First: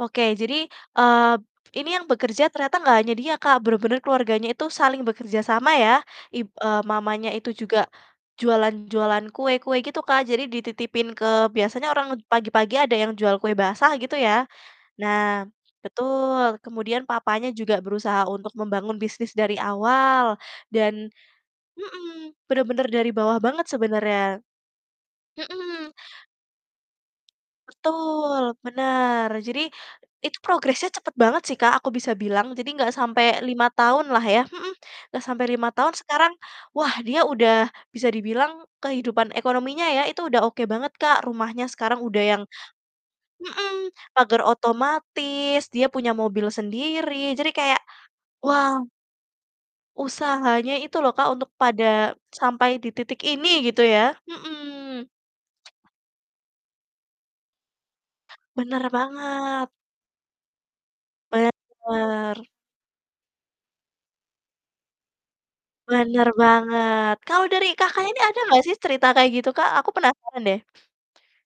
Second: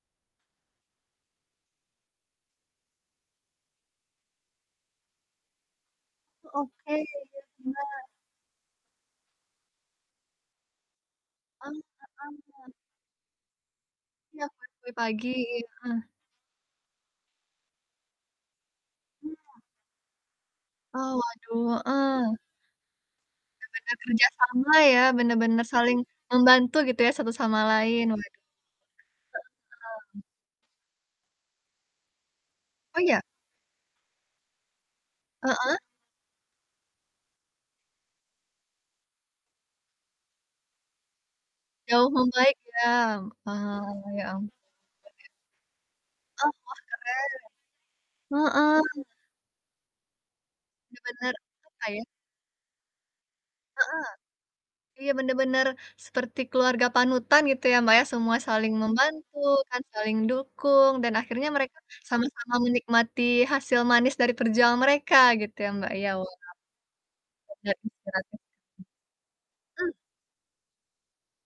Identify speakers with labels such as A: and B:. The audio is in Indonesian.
A: Oke, jadi, eee, ini yang bekerja ternyata nggak hanya dia Kak, benar-benar keluarganya itu saling bekerja sama ya, ib eee,
B: Oke, iya
A: mamanya itu juga,
B: benar.
A: jualan jualan kue-kue gitu Kak, jadi dititipin ke
B: Ah,
A: biasanya orang
B: heeh.
A: pagi-pagi ada yang jual kue basah gitu
B: Iya,
A: ya.
B: kue-kue pagi
A: Nah,
B: iya, heeh.
A: betul kemudian papanya juga berusaha untuk membangun bisnis
B: Iya.
A: dari awal dan
B: Oh waduh,
A: mhm,
B: heeh.
A: benar-benar dari bawah banget
B: Benar-benar kerja
A: sebenarnya,
B: sama ya bener-bener
A: mhm.
B: saling membantu gitu ya, satu sama lain waduh.
A: Betul bener, jadi,
B: Mhm.
A: itu progresnya cepet banget sih Kak, aku bisa bilang, jadi gak
B: Oh ya?
A: sampai 5 tahun lah ya mhm, gak sampai 5
B: Heeh?
A: tahun sekarang, wah dia udah bisa dibilang kehidupan ekonominya ya, itu udah oke banget Kak, rumahnya sekarang
B: Jauh
A: udah yang
B: membaik ya, heeh
A: mhm,
B: heeh, ya am
A: pagar otomatis dia punya mobil
B: Oh,
A: sendiri, jadi kayak
B: wah keren,
A: wow
B: heeh.
A: usahanya itu
B: Iya
A: loh Kak,
B: bener,
A: untuk
B: apa ya.
A: pada sampai di titik ini gitu
B: Heeh,
A: ya, mhm.
B: iya bener-bener seperti keluarga panutan gitu ya Mbak, ya, semua saling
A: Benar
B: membantu
A: banget.
B: kan, saling mendukung dan akhirnya mereka
A: Benar.
B: sama-sama menikmati hasil manis dari perjuangan mereka gitu ya, Mbak, ya,
A: Bener
B: wah.
A: banget kalau dari
B: Dan
A: Kakaknya ini
B: ibaratnya
A: ada nggak sih cerita kayak gitu Kak, aku
B: mhm.
A: penasaran deh?